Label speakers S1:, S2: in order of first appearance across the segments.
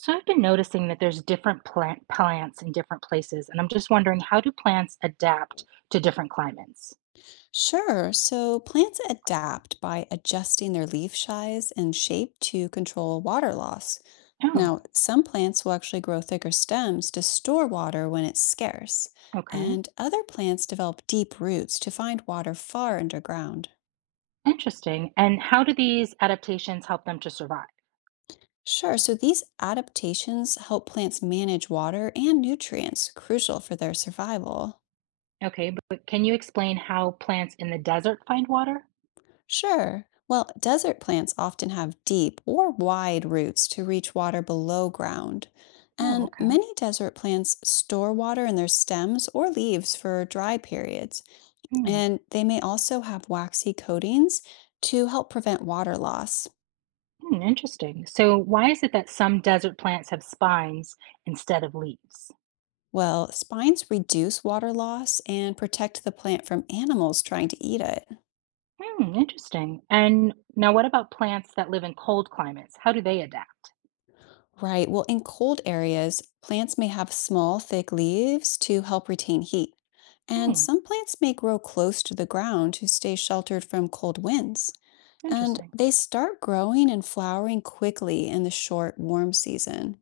S1: So I've been noticing that there's different plants in different places, and I'm just wondering how do plants adapt to different climates?
S2: Sure. So plants adapt by adjusting their leaf size and shape to control water loss.
S1: Oh,
S2: Now, some plants will actually grow thicker stems to store water when it's scarce,
S1: okay.
S2: and other plants develop deep roots to find water far underground.
S1: Interesting. And how do these adaptations help them to survive?
S2: Sure. So these adaptations help plants manage water and nutrients, crucial for their survival.
S1: Okay, but can you explain how plants in the desert find water?
S2: Sure. Well, desert plants often have deep or wide roots to reach water below ground.
S1: No,
S2: And
S1: okay.
S2: many desert plants store water in their stems or leaves for dry periods.
S1: Hmm.
S2: And they may also have waxy coatings to help prevent water loss.
S1: Hmm, interesting. So why is it that some desert plants have spines instead of leaves?
S2: Well, spines reduce water loss and protect the plant from animals trying to eat it.
S1: Hmm, interesting. And now what about plants that live in cold climates? How do they adapt?
S2: Right. Well, in cold areas, plants may have small, thick leaves to help retain heat. And
S1: Hmm,
S2: some plants may grow close to the ground to stay sheltered from cold winds. And
S1: interesting.
S2: they start growing and flowering quickly in the short, warm season.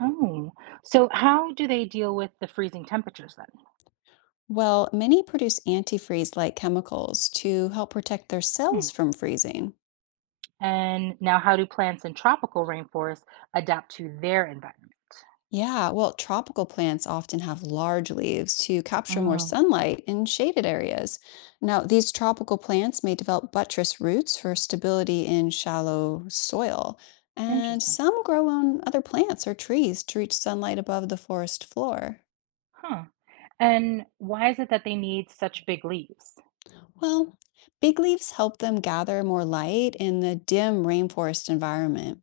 S1: Oh, so how do they deal with the freezing temperatures
S2: Well, many produce antifreeze like chemicals to help protect their
S1: then?
S2: cells from freezing.
S1: Hmm. And now, how do plants in tropical rainforests adapt to their environment?
S2: Yeah, well, tropical plants often have large leaves to capture more
S1: Oh,
S2: sunlight in shaded areas. Now, these tropical plants may develop buttress roots for stability in shallow soil, and
S1: interesting.
S2: some grow on other plants or trees to reach sunlight above the forest floor.
S1: Huh. And why is it that they need such big leaves?
S2: Well, big leaves help them gather more light in the dim rainforest environment.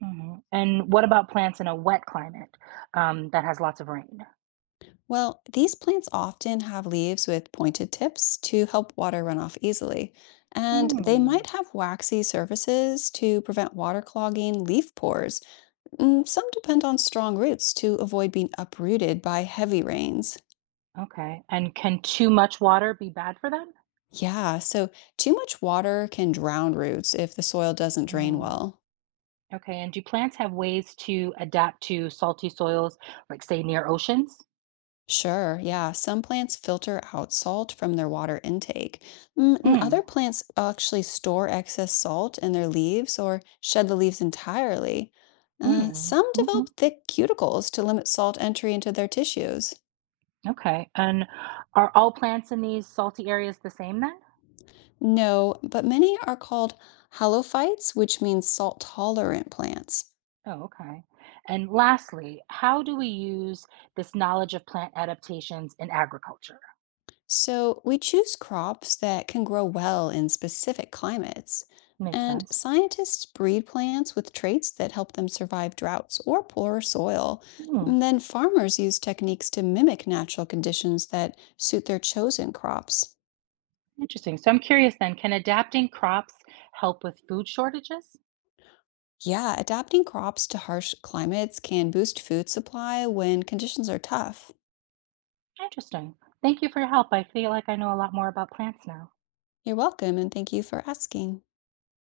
S1: Hmm. And what about plants in a wet climate that has lots of rain?
S2: Well, these plants often have leaves with pointed tips to help water run off easily, and they
S1: Hmm.
S2: might have waxy surfaces to prevent water clogging leaf pores. Mm, some depend on strong roots to avoid being uprooted by heavy rains.
S1: Okay. And can too much water be bad for them?
S2: Yeah, so too much water can drown roots if the soil doesn't drain
S1: Mm.
S2: well.
S1: Okay. And do plants have ways to adapt to salty soils, like, say, near oceans?
S2: Sure, yeah. Some plants filter out salt from their water intake, and
S1: Mm.
S2: other plants actually store excess salt in their leaves or shed the leaves entirely.
S1: Mm,
S2: Some
S1: mhm,
S2: develop thick cuticles to limit salt entry into their tissues.
S1: okay, and are all plants in these salty areas the same then?
S2: No, but many are called halophytes, which means salt tolerant plants.
S1: Oh, okay. And lastly, how do we use this knowledge of plant adaptations in agriculture?
S2: So we choose crops that can grow well in specific climates.
S1: Makes
S2: And
S1: sense.
S2: scientists breed plants with traits that help them survive droughts or poor soil.
S1: Hmm,
S2: And then farmers use techniques to mimic natural conditions that suit their chosen crops.
S1: interesting. So I'm curious then, can adapting crops help with food shortages?
S2: Yeah, adapting crops to harsh climates can boost food supply when conditions are tough.
S1: Interesting. Thank you for your help. I feel like I know a lot more about plants now.
S2: You're welcome, and thank you for asking.